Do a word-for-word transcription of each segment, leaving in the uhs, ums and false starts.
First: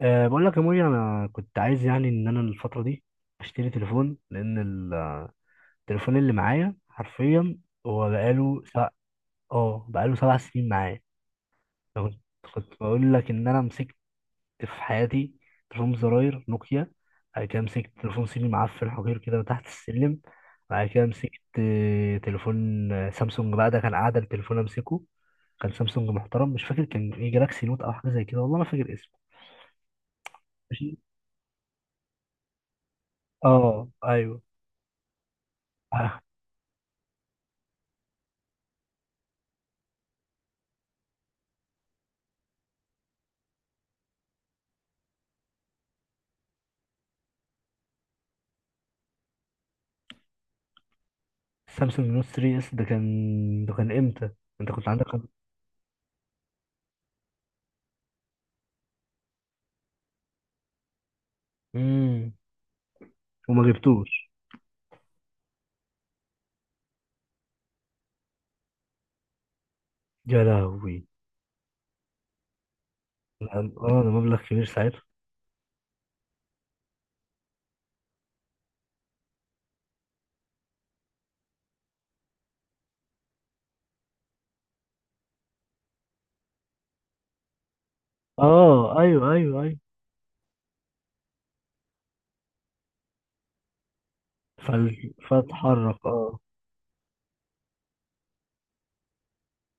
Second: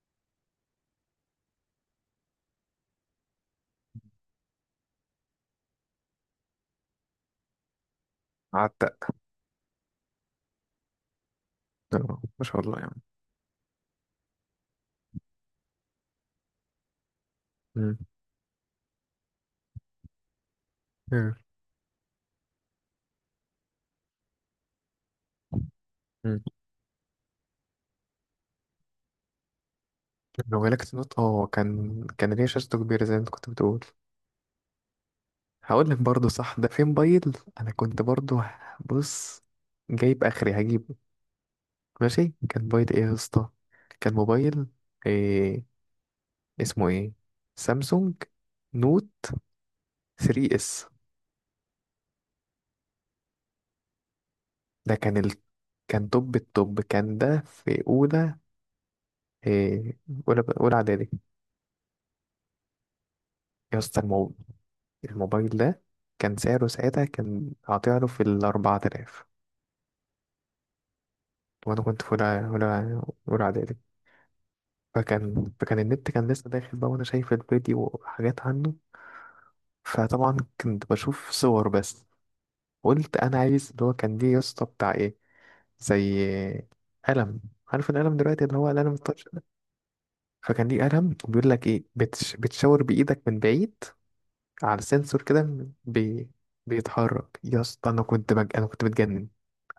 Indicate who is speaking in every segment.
Speaker 1: أه بقول لك يا موري، انا كنت عايز يعني ان انا الفتره دي اشتري تليفون لان ال- التليفون اللي معايا حرفيا هو بقاله سبع
Speaker 2: عتق.
Speaker 1: اه بقاله سبع سنين معايا. أنا كنت
Speaker 2: آه، ما شاء
Speaker 1: كنت
Speaker 2: الله يعني.
Speaker 1: بقول لك ان انا مسكت في حياتي تليفون زراير نوكيا، بعد كده
Speaker 2: مم.
Speaker 1: مسكت تليفون صيني معفن حقير كده تحت السلم. بعد كده
Speaker 2: مم.
Speaker 1: مسكت آه، تليفون آه، سامسونج، بقى ده كان قاعده التليفون امسكه. كان سامسونج
Speaker 2: مم.
Speaker 1: محترم، مش فاكر كان ايه، جالاكسي نوت او حاجه زي كده، والله ما فاكر اسمه.
Speaker 2: لو جالك
Speaker 1: ماشي.
Speaker 2: نوت اه كان كان ليه شاشته كبيرة زي ما انت كنت بتقول.
Speaker 1: اه ايوه.
Speaker 2: هقول لك برضه صح، ده في موبايل. انا كنت برضه. بص، جايب اخري هجيبه. ماشي، كان موبايل ايه يا اسطى؟ كان موبايل إيه؟ اسمه ايه؟ سامسونج نوت تلاتة اس.
Speaker 1: سامسونج نوت تلاتة اس، ده كان ده كان امتى؟ انت كنت
Speaker 2: ده
Speaker 1: عندك
Speaker 2: كان
Speaker 1: خم...
Speaker 2: ال... كان توب التوب، كان ده في اولى. إيه؟ اولى اولى اعدادي.
Speaker 1: امم وما
Speaker 2: يا اسطى
Speaker 1: جبتوش؟
Speaker 2: الموبايل ده كان سعره ساعتها، كان هطيعله في الأربعة آلاف.
Speaker 1: يا لهوي.
Speaker 2: وأنا كنت في أولى أولى أولى
Speaker 1: لا،
Speaker 2: إعدادي.
Speaker 1: اه ده مبلغ كبير ساعتها.
Speaker 2: فكان فكان النت كان لسه داخل بقى، وأنا شايف الفيديو وحاجات عنه. فطبعا كنت بشوف صور بس. قلت أنا عايز اللي هو كان ليه يا اسطى بتاع إيه، زي قلم. عارف القلم دلوقتي اللي هو القلم
Speaker 1: اه
Speaker 2: التاتش
Speaker 1: ايوه
Speaker 2: ده.
Speaker 1: ايوه ايوه.
Speaker 2: فكان ليه قلم، وبيقول لك إيه، بتش... بتشاور بإيدك من بعيد على
Speaker 1: فال...
Speaker 2: سنسور كده.
Speaker 1: فاتحرك
Speaker 2: بي...
Speaker 1: اه
Speaker 2: بيتحرك يا اسطى. أنا كنت بج... أنا كنت بتجنن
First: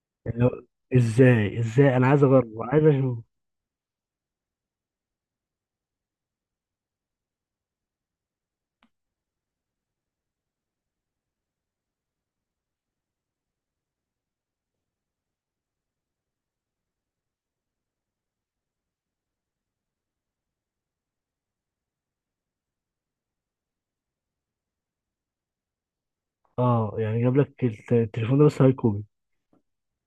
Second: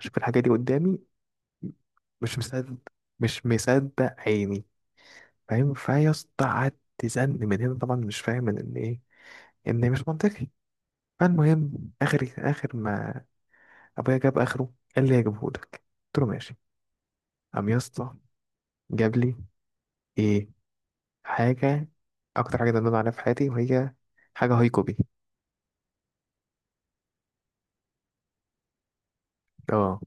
Speaker 2: أشوف الحاجة
Speaker 1: يعني
Speaker 2: دي
Speaker 1: هو-
Speaker 2: قدامي.
Speaker 1: ازاي ازاي، انا عايز
Speaker 2: مش
Speaker 1: اجرب،
Speaker 2: مصدق،
Speaker 1: عايز اشوف.
Speaker 2: مش مصدق عيني. فاهم؟ فيا اسطى قعدت تزن من هنا، طبعا مش فاهم من ان ايه، ان مش منطقي. فالمهم اخر اخر ما ابويا جاب اخره، قال لي هجيبه لك، قلت له ماشي. قام يا اسطى جاب لي ايه؟ حاجه، اكتر حاجه ندمان عليها في حياتي، وهي حاجه هايكوبي.
Speaker 1: اه يعني جاب لك الت- التليفون ده بس هاي كوبي؟
Speaker 2: اه،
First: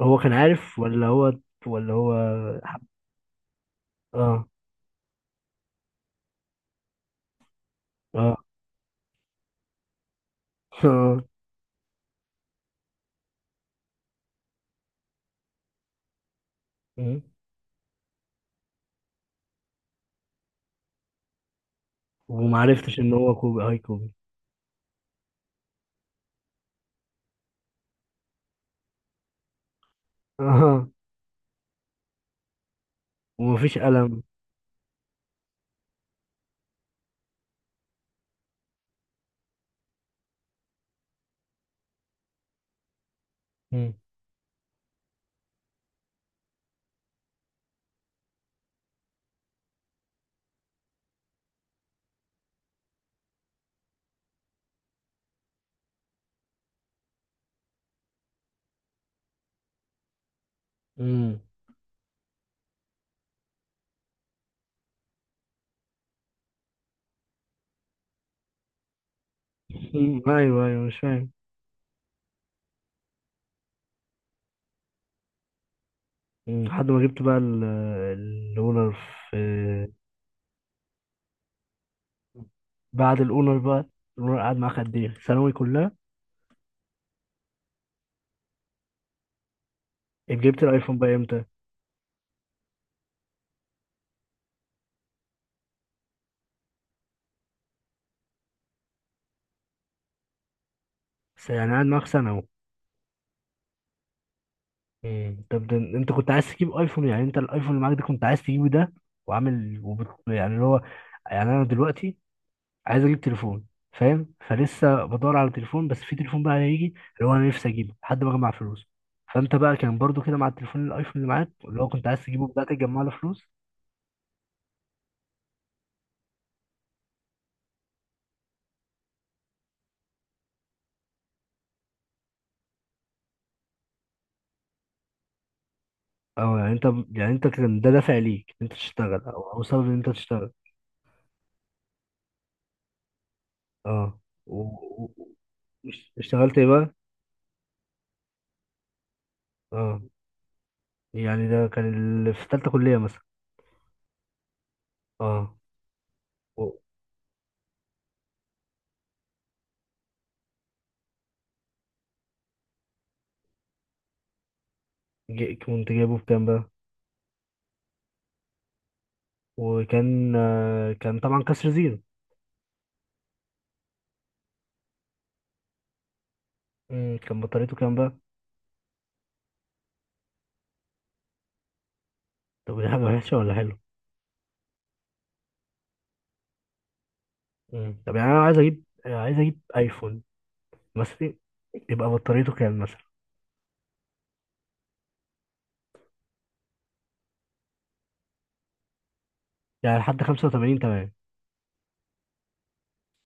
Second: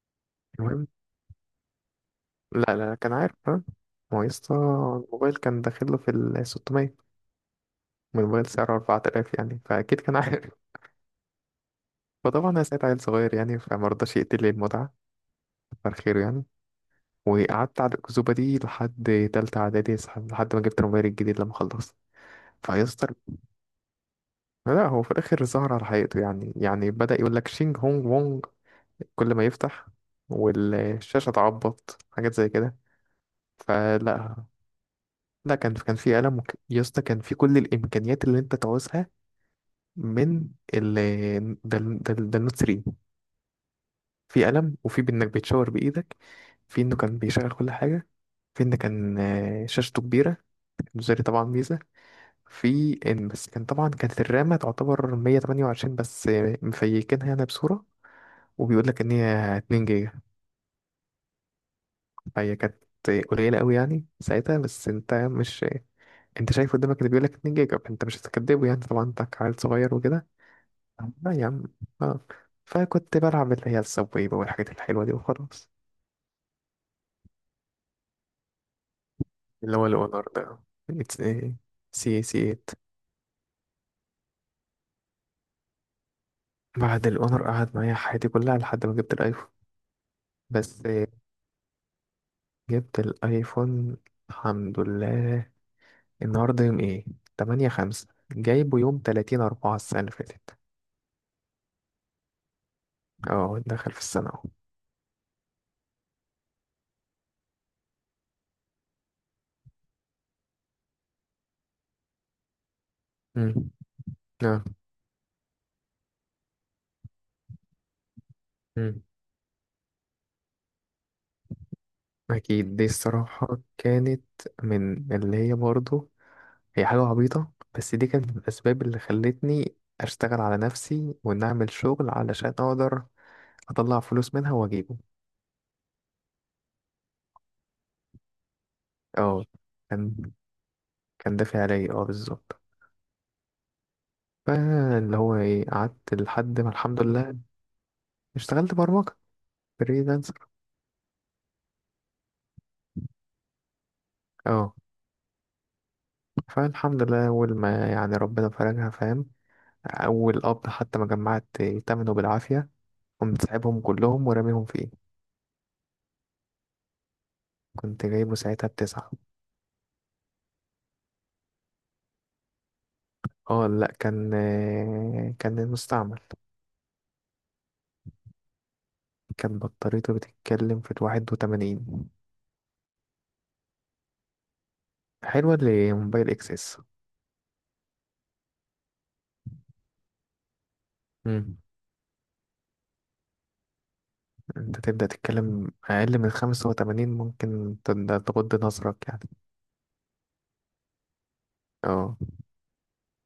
Speaker 1: هو كان عارف
Speaker 2: المهم.
Speaker 1: ولا هو ولا هو؟
Speaker 2: لا، لا، كان عارف، ها.
Speaker 1: اه
Speaker 2: ما هو يا
Speaker 1: اه.
Speaker 2: اسطى الموبايل كان داخله في ال ستمية، والموبايل سعره أربعة آلاف، يعني فاكيد كان عارف.
Speaker 1: اه.
Speaker 2: فطبعا انا ساعة عيل صغير يعني، فما رضاش يقتل لي المتعه، كتر خيره يعني.
Speaker 1: امم
Speaker 2: وقعدت على الأكذوبة دي لحد تالتة إعدادي، صح- لحد ما جبت الموبايل الجديد لما خلصت
Speaker 1: ومعرفتش ان
Speaker 2: فيستر.
Speaker 1: هو كوبي، هاي كوبي.
Speaker 2: لا، هو في الآخر ظهر على حقيقته، يعني يعني بدأ يقول لك شينج هونج وونج كل ما يفتح،
Speaker 1: اه.
Speaker 2: والشاشة تعبط حاجات زي كده.
Speaker 1: ومفيش قلم؟
Speaker 2: فلا، لا، كان كان في ألم وك- يا اسطى، كان في كل الإمكانيات اللي أنت تعوزها، من ال ده ده ده النوت تلاتة. في قلم، وفي بإنك بتشاور بإيدك، في إنه كان بيشغل كل حاجة، في إن كان آه، شاشته كبيرة، المزاري طبعا ميزة. في إن بس كان طبعا، كانت الرامة تعتبر مية وتمانية وعشرين بس، آه، مفيكينها أنا بصورة، وبيقول لك إن هي 2 جيجا.
Speaker 1: امم.
Speaker 2: فهي كانت قليلة أوي يعني ساعتها، بس أنت مش أنت شايف قدامك اللي بيقول لك 2 جيجا، فأنت مش هتكدبه، يعني طبعا أنت عيل صغير
Speaker 1: مم،
Speaker 2: وكده.
Speaker 1: ايوه ايوه، مش فاهم.
Speaker 2: لا يا عم. آه. فكنت بلعب اللي هي السبوي بقى، والحاجات الحلوة دي وخلاص.
Speaker 1: مم، لحد ما جبت بقى ال- الاونر، في.
Speaker 2: اللي هو الأونر ده، سي سي تمانية.
Speaker 1: بعد الاونر بقى، الاونر قعد معاك قد ايه، ثانوي كلها؟
Speaker 2: بعد الأونر قعد معايا حياتي كلها لحد ما جبت الأيفون.
Speaker 1: جبت
Speaker 2: بس.
Speaker 1: الايفون بقى امتى؟
Speaker 2: جبت الأيفون، الحمد لله. النهاردة يوم ايه؟ تمانية خمسة، جايبه يوم تلاتين أربعة السنة اللي فاتت.
Speaker 1: س- يعني قعد معاك سنه اهو.
Speaker 2: اه، دخل في السنة اهو.
Speaker 1: مم، طب ده انت كنت عايز تجيب ايفون؟ يعني انت الايفون اللي معاك ده كنت عايز تجيبه ده، وعامل وبت... يعني اللي هو، يعني انا دلوقتي عايز اجيب
Speaker 2: مم.
Speaker 1: تليفون، فاهم؟
Speaker 2: اه.
Speaker 1: فلسه بدور على تليفون، بس في تليفون بقى هيجي اللي هو انا نفسي اجيبه لحد ما اجمع فلوس.
Speaker 2: مم.
Speaker 1: فانت بقى كان برضو كده مع التليفون، الايفون اللي معاك اللي هو كنت عايز تجيبه، بدأت
Speaker 2: أكيد، دي
Speaker 1: تجمع له فلوس؟
Speaker 2: الصراحة كانت من اللي هي برضه، هي حاجة عبيطة، بس دي كانت من الأسباب اللي خلتني أشتغل على نفسي، وإن أعمل شغل علشان أقدر اطلع فلوس منها واجيبه.
Speaker 1: اه يعني انت، يعني انت كان ده دافع ليك ان انت تشتغل، او
Speaker 2: اه،
Speaker 1: او سبب ان انت
Speaker 2: كان
Speaker 1: تشتغل؟
Speaker 2: كان دافع عليا، اه، بالظبط.
Speaker 1: اه. و... و...
Speaker 2: فاللي هو ايه،
Speaker 1: وش-
Speaker 2: قعدت
Speaker 1: اشتغلت
Speaker 2: لحد
Speaker 1: ايه
Speaker 2: ما
Speaker 1: بقى؟
Speaker 2: الحمد لله اشتغلت برمجة
Speaker 1: اه.
Speaker 2: فريلانسر.
Speaker 1: يعني ده كان اللي في تالتة كلية مثلا؟
Speaker 2: اه،
Speaker 1: اه. و...
Speaker 2: فالحمد لله اول ما يعني ربنا فرجها، فاهم. اول قبض حتى ما جمعت تمنه بالعافية، قمت سايبهم كلهم وراميهم فيه.
Speaker 1: ج- كنت جايبه بكام بقى؟
Speaker 2: كنت جايبه ساعتها بتسعة.
Speaker 1: وكان آه، كان طبعا كسر زيرو؟
Speaker 2: اه، لا، كان آه، كان المستعمل.
Speaker 1: مم، كان بطاريته كام بقى؟
Speaker 2: كان بطاريته بتتكلم في واحد وتمانين.
Speaker 1: طب دي حاجة وحشة ولا حلوة؟
Speaker 2: حلوة لموبايل اكسس.
Speaker 1: مم. طب يعني انا عايز اجيب، عايز اجيب ايفون مثلا، يبقى بطاريته كام مثلا؟
Speaker 2: انت تبدأ تتكلم اقل من خمسة وتمانين، ممكن تد- تغض نظرك يعني.
Speaker 1: يعني لحد خمسة وتمانين، تمام.
Speaker 2: اه.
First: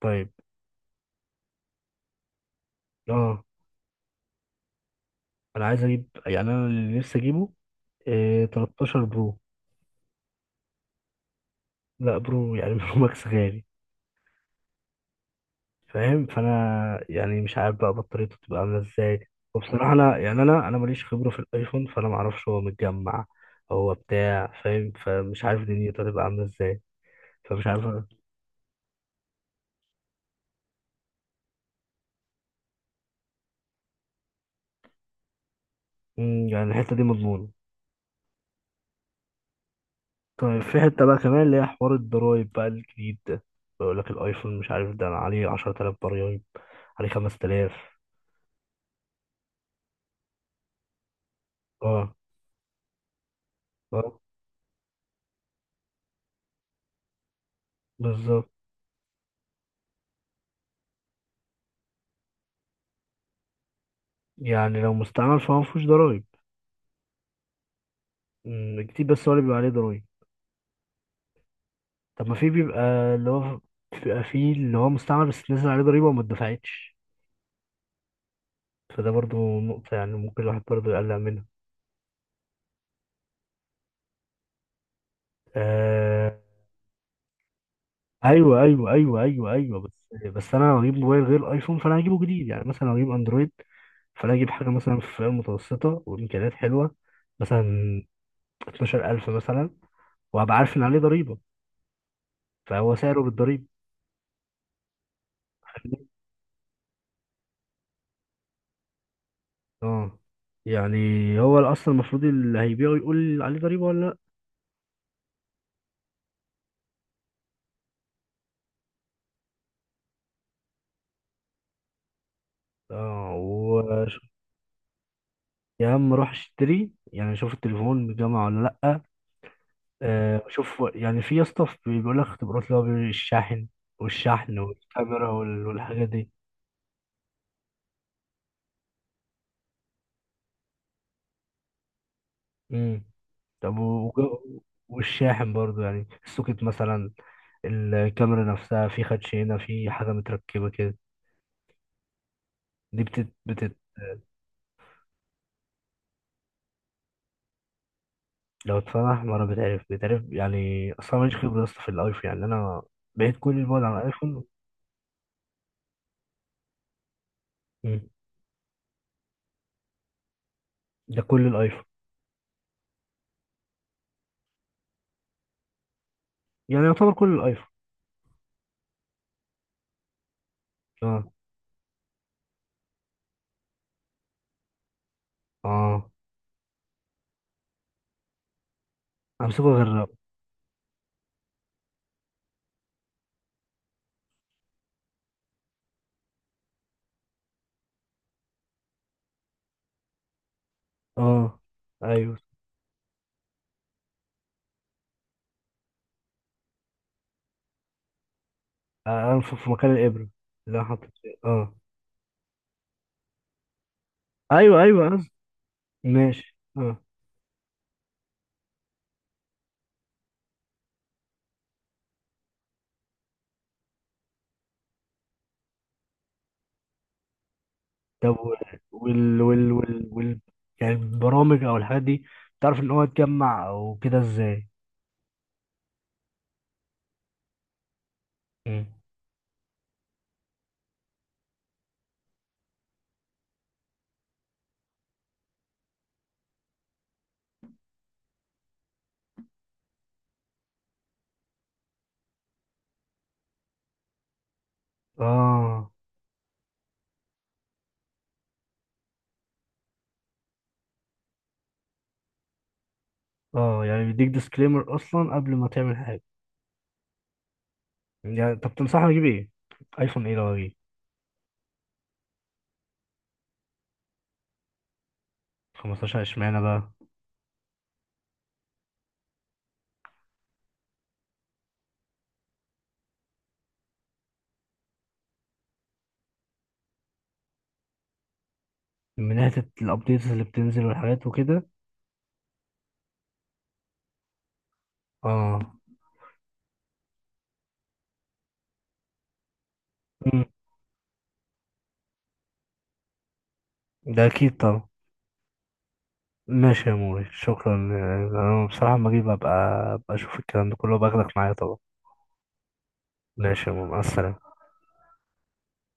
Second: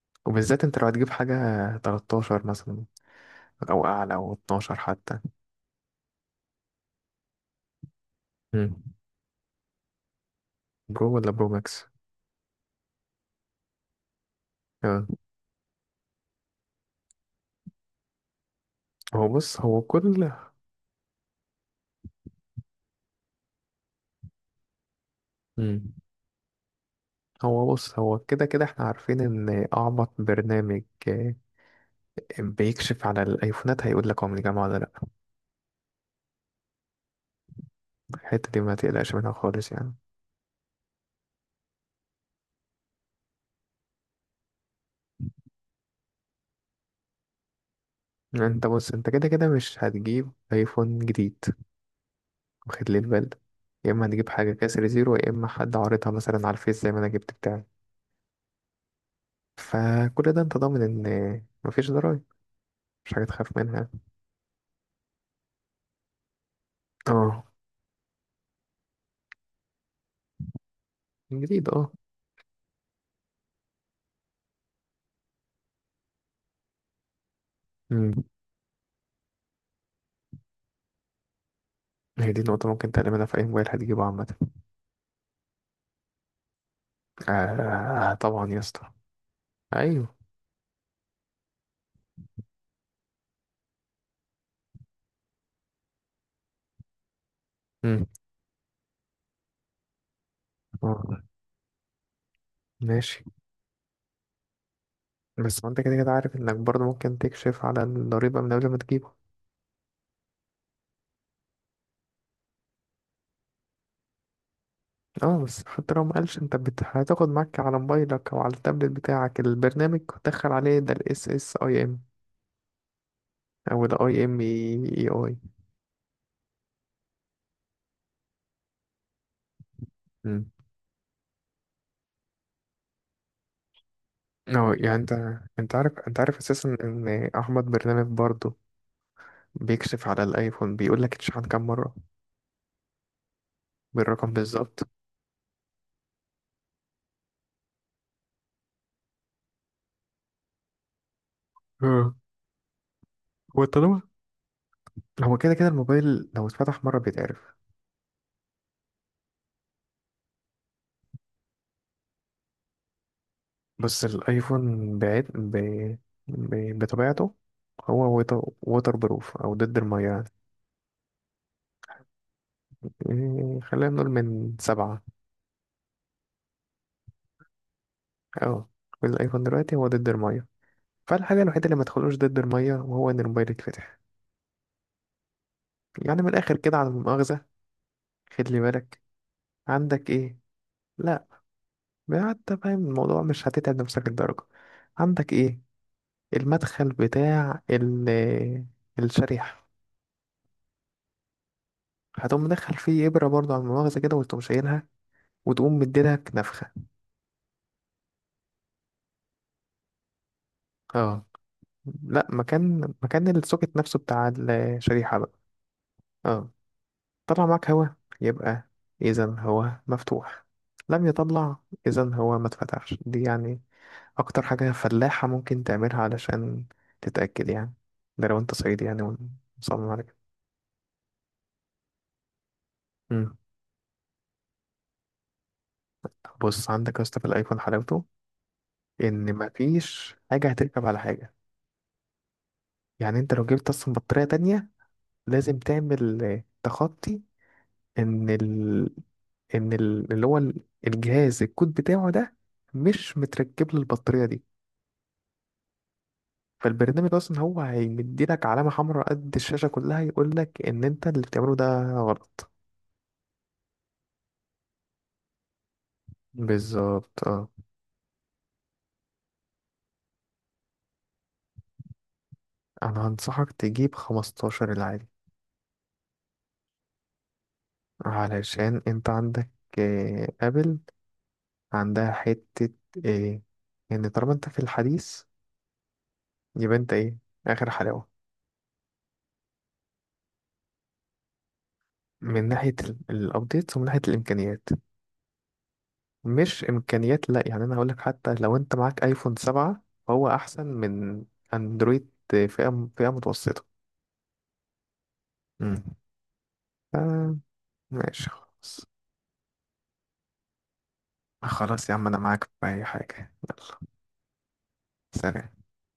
Speaker 1: طيب.
Speaker 2: وبالذات انت لو هتجيب حاجة تلتاشر مثلا،
Speaker 1: اه
Speaker 2: او اعلى، او اتناشر حتى.
Speaker 1: انا عايز اجيب، يعني انا اللي نفسي اجيبه إيه،
Speaker 2: مم.
Speaker 1: تلتاشر برو.
Speaker 2: برو ولا برو ماكس؟
Speaker 1: لا برو يعني، برو ماكس غالي.
Speaker 2: اه.
Speaker 1: فاهم؟ فانا يعني مش عارف بقى بطاريته بتبقى عامله ازاي.
Speaker 2: هو بص، هو
Speaker 1: وبصراحه انا
Speaker 2: كل.
Speaker 1: يعني انا انا ماليش خبره في الايفون، فانا ما اعرفش هو متجمع، هو بتاع، فاهم؟ فمش عارف
Speaker 2: مم.
Speaker 1: دنيته هتبقى عامله ازاي. فمش
Speaker 2: هو
Speaker 1: عارف
Speaker 2: بص،
Speaker 1: أنا.
Speaker 2: هو كده كده احنا عارفين ان اعمق برنامج اه، بيكشف على الايفونات، هيقول لك هو من الجامعة ولا لا.
Speaker 1: مم، يعني الحته دي مضمونه؟
Speaker 2: الحتة دي ما تقلقش منها خالص يعني.
Speaker 1: طيب في حته بقى كمان اللي هي حوار الضرايب بقى الجديد ده، بيقول لك الايفون مش عارف ده عليه عشرة آلاف ضرايب، عليه خمسة آلاف.
Speaker 2: انت بص، انت كده كده مش هتجيب ايفون جديد،
Speaker 1: اه
Speaker 2: واخد لي البال ده. يا اما
Speaker 1: اه
Speaker 2: هتجيب حاجه كسر زيرو، يا اما حد عارضها مثلا على الفيس زي ما انا جبت بتاعي.
Speaker 1: بالظبط.
Speaker 2: فكل ده انت ضامن ان مفيش ضرايب، مش حاجه تخاف منها.
Speaker 1: يعني لو مستعمل فهو مفيهوش ضرايب؟
Speaker 2: اه.
Speaker 1: مم، جديد بس هو اللي بيبقى عليه ضرايب.
Speaker 2: جديد، اه.
Speaker 1: طب ما في بيبقى اللي هو بيبقى في اللي هو مستعمل بس نزل عليه ضريبة وما اتدفعتش،
Speaker 2: امم.
Speaker 1: فده برضو نقطة يعني ممكن الواحد برضو يقلق منها.
Speaker 2: هي دي نقطه ممكن تعملها في اي موبايل هتجيبه عامه.
Speaker 1: آه...
Speaker 2: آه طبعا يا
Speaker 1: أيوة
Speaker 2: اسطى.
Speaker 1: أيوة أيوة أيوة أيوة، بس
Speaker 2: ايوه.
Speaker 1: بس أنا لو هجيب موبايل غير أيفون فأنا هجيبه جديد، يعني مثلا لو هجيب أندرويد فأنا هجيب حاجة مثلا في فئة متوسطة وإمكانيات حلوة، مثلا
Speaker 2: امم.
Speaker 1: اثنا عشر ألف مثلا، وهبقى عارف إن عليه
Speaker 2: اه.
Speaker 1: ضريبة، فهو سعره
Speaker 2: ماشي.
Speaker 1: بالضريبة.
Speaker 2: بس ما انت كده كده عارف انك برضه ممكن تكشف على الضريبه من قبل ما تجيبه.
Speaker 1: اه يعني هو اصلا المفروض اللي هيبيعه يقول عليه ضريبه ولا؟
Speaker 2: اه. بس حتى لو مقالش، انت بت... هتاخد معاك على موبايلك او على التابلت بتاعك البرنامج، وتدخل عليه، ده الاس اس اي ام
Speaker 1: اه
Speaker 2: او ال اي
Speaker 1: وشوف.
Speaker 2: ام اي اي.
Speaker 1: يا عم روح اشتري، يعني شوف التليفون بجامعة ولا لأ. آه
Speaker 2: امم.
Speaker 1: شوف يعني في يا اسطى في- بيقول لك اختبارات اللي هو بيقول الشاحن والشحن
Speaker 2: اه يعني، انت
Speaker 1: والكاميرا وال-
Speaker 2: انت عارف
Speaker 1: والحاجات
Speaker 2: انت
Speaker 1: دي.
Speaker 2: عارف اساسا ان احمد برنامج برضه بيكشف على الايفون، بيقول لك اتشحن كام مره،
Speaker 1: امم. طب و-
Speaker 2: بالرقم
Speaker 1: وج-
Speaker 2: بالظبط.
Speaker 1: والشاحن برضو يعني، السوكت مثلا، الكاميرا نفسها في خدش، هنا في حاجة متركبة كده.
Speaker 2: اه.
Speaker 1: دي بتت,
Speaker 2: هو
Speaker 1: بتت
Speaker 2: طالما، هو كده كده الموبايل لو اتفتح مره بيتعرف.
Speaker 1: لو اتفتح مرة بتعرف بتعرف يعني. أصلا ماليش خبرة يا اسطى في الأيفون، يعني أنا بعيد كل البعد عن
Speaker 2: بس
Speaker 1: الأيفون.
Speaker 2: الايفون بعيد ب... ب... بطبيعته.
Speaker 1: مم.
Speaker 2: هو ووتر ووتر بروف، او ضد الميه يعني.
Speaker 1: ده كل الأيفون؟
Speaker 2: إيه، خلينا نقول من سبعة.
Speaker 1: يعني يعتبر كل الأيفون.
Speaker 2: اه. والايفون دلوقتي هو ضد الميه، فالحاجه الوحيده اللي ما تدخلوش ضد الميه وهو ان الموبايل يتفتح.
Speaker 1: اه
Speaker 2: يعني من الآخر كده على المؤاخذة، خلي بالك.
Speaker 1: امسكه غير.
Speaker 2: عندك إيه؟ لا، حتى فاهم الموضوع مش هتتعب نفسك الدرجة. عندك إيه؟ المدخل بتاع ال الشريحة.
Speaker 1: اه ايوه.
Speaker 2: هتقوم مدخل فيه إبرة برضه على المؤاخذة كده، وتقوم شايلها، وتقوم مديلك نفخة.
Speaker 1: آه، انفخ في مكان الابره اللي انا حاطط
Speaker 2: اه.
Speaker 1: فيه اه.
Speaker 2: لا، مكان مكان السوكت نفسه بتاع
Speaker 1: ايوه ايوه
Speaker 2: الشريحة
Speaker 1: قصدي.
Speaker 2: بقى. اه.
Speaker 1: ماشي اه.
Speaker 2: طلع معاك هوا، يبقى إذا هو مفتوح. لم يطلع، إذا هو ما اتفتحش. دي يعني اكتر حاجة فلاحة ممكن تعملها علشان تتأكد يعني. ده
Speaker 1: طب
Speaker 2: لو انت صعيدي يعني
Speaker 1: وال وال
Speaker 2: ومصمم على
Speaker 1: وال,
Speaker 2: كده.
Speaker 1: وال... يعني البرامج او الحاجات دي بتعرف ان هو
Speaker 2: مم.
Speaker 1: يتجمع او كده ازاي؟
Speaker 2: طب بص، عندك يا اسطى في الايفون حلاوته
Speaker 1: مم.
Speaker 2: ان مفيش حاجة هتركب على حاجة. يعني انت لو جبت اصلا بطارية تانية، لازم تعمل آه، تخطي ان ال... ان ال... اللي هو ال- الجهاز، الكود بتاعه ده مش متركب للبطارية دي.
Speaker 1: اه
Speaker 2: فالبرنامج اصلا هو هيمديلك علامة حمراء قد الشاشة كلها، يقولك ان انت اللي بتعمله ده غلط.
Speaker 1: اه، يعني بيديك ديسكليمر اصلا قبل ما تعمل حاجه؟
Speaker 2: بالظبط، اه.
Speaker 1: يعني طب تنصحني اجيب ايه، ايفون ايه لو اجيب؟
Speaker 2: انا هنصحك تجيب خمستاشر العادي،
Speaker 1: خمستاشر؟ اشمعنى بقى؟
Speaker 2: علشان انت عندك آه، ابل عندها حتة ايه، ان طالما انت في الحديث يبقى انت ايه، اخر حلاوة.
Speaker 1: من ناحيه الابديتس اللي بتنزل والحاجات وكده؟
Speaker 2: من ناحية الابديت، ومن ناحية الامكانيات.
Speaker 1: اه.
Speaker 2: مش امكانيات لا يعني، انا هقولك حتى لو انت معاك ايفون سبعة فهو
Speaker 1: مم.
Speaker 2: احسن من اندرويد فئة فئة متوسطة.
Speaker 1: ده اكيد طبعا.
Speaker 2: امم.
Speaker 1: ماشي يا موري،
Speaker 2: آه،
Speaker 1: شكرا.
Speaker 2: ماشي
Speaker 1: انا
Speaker 2: خلاص.
Speaker 1: بصراحة لما اجي ببقى، ببقى اشوف الكلام ده كله، باخدك معايا طبعا.
Speaker 2: خلاص يا عم، انا معاك في اي حاجة، يلا.
Speaker 1: ماشي يا موري، مع السلامة.
Speaker 2: سلام.